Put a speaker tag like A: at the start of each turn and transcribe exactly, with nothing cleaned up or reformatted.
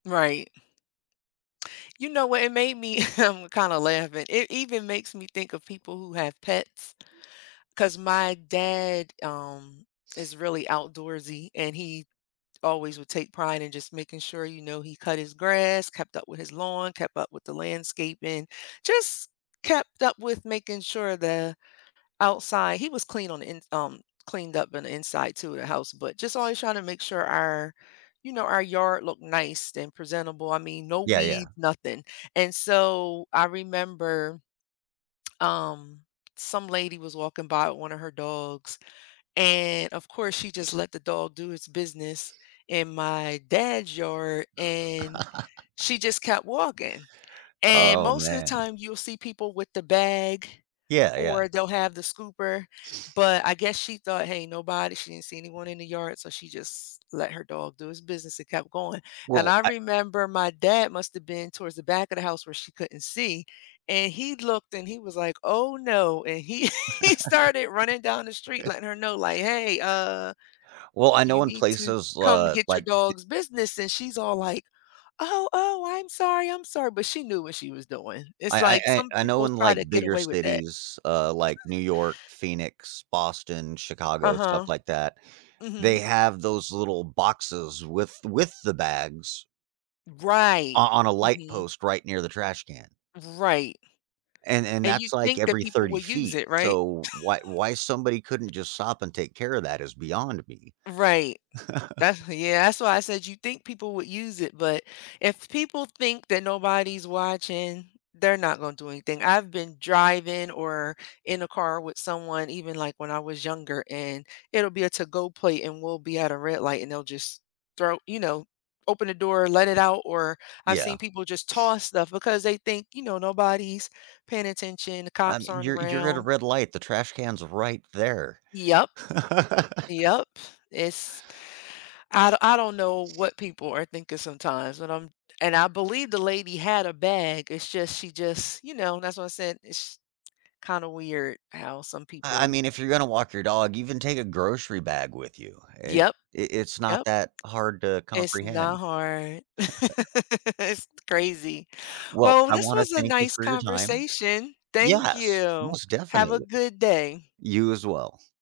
A: Right. You know what, it made me, um, kinda laughing, it even makes me think of people who have pets, 'cause my dad, um, is really outdoorsy, and he always would take pride in just making sure, you know, he cut his grass, kept up with his lawn, kept up with the landscaping, just kept up with making sure the outside he was clean on the ins um, cleaned up on the inside to the house, but just always trying to make sure our, you know, our yard looked nice and presentable. I mean, no
B: Yeah, yeah.
A: weeds, nothing, and so, I remember, um, some lady was walking by with one of her dogs, and of course she just let the dog do its business in my dad's yard, and she just kept walking, and
B: Oh,
A: most of the
B: man.
A: time you'll see people with the bag
B: Yeah, yeah.
A: or they'll have the scooper, but I guess she thought, "Hey, nobody," she didn't see anyone in the yard, so she just let her dog do his business and kept going, and
B: Well,
A: I
B: I
A: remember my dad must've been towards the back of the house where she couldn't see, and he looked and he was like, "Oh no," and he he started running down the street letting her know like, "Hey, uh,
B: Well, I
A: you
B: know in
A: need to
B: places,
A: come
B: uh,
A: get your
B: like d
A: dog's business," and she's all like, "Oh, oh, I'm sorry, I'm sorry," but she knew what she was doing. It's
B: I I
A: like
B: I
A: some
B: I know
A: people
B: in,
A: try
B: like,
A: to get
B: bigger
A: away with that.
B: cities, uh, like New York, Phoenix, Boston, Chicago, stuff
A: Uh-huh.
B: like that, they
A: Mhm.
B: have those little boxes with with the bags o
A: Right.
B: on a light
A: Mhm.
B: post right near the trash can
A: Right,
B: and and
A: and you
B: that's, like,
A: think that
B: every
A: people will
B: thirty
A: use
B: feet.
A: it, right?
B: So why why somebody couldn't just stop and take care of that is beyond me.
A: Right. That's yeah, that's why I said you'd think people would use it, but if people think that nobody's watching, they're not gonna do anything. I've been driving or in a car with someone even, like, when I was younger, and it'll be a to-go plate and we'll be at a red light and they'll just throw you know, open the door, let it out, or I've seen
B: Yeah.
A: people just toss stuff because they think, you know, "Nobody's paying attention, the
B: Um,
A: cops aren't
B: you're you're at a
A: around"
B: red light, the trash can's right there.
A: Yup. Yup. It's I don I don't know what people are thinking sometimes but I'm, and I believe the lady had a bag, it's just, she just, you know, that's why I said, ish kinda weird how some
B: I I
A: people
B: mean, if you're gonna walk your dog, even take a grocery bag with you. It
A: Yup.
B: i it's not
A: Yup.
B: that hard to
A: It's not
B: comprehend.
A: hard. It's crazy.
B: Well,
A: Well,
B: I
A: this
B: wanna
A: was a
B: thank you
A: nice
B: for your time.
A: conversation. Thank
B: Yes,
A: you.
B: most
A: Have a
B: definitely.
A: good day.
B: You as well.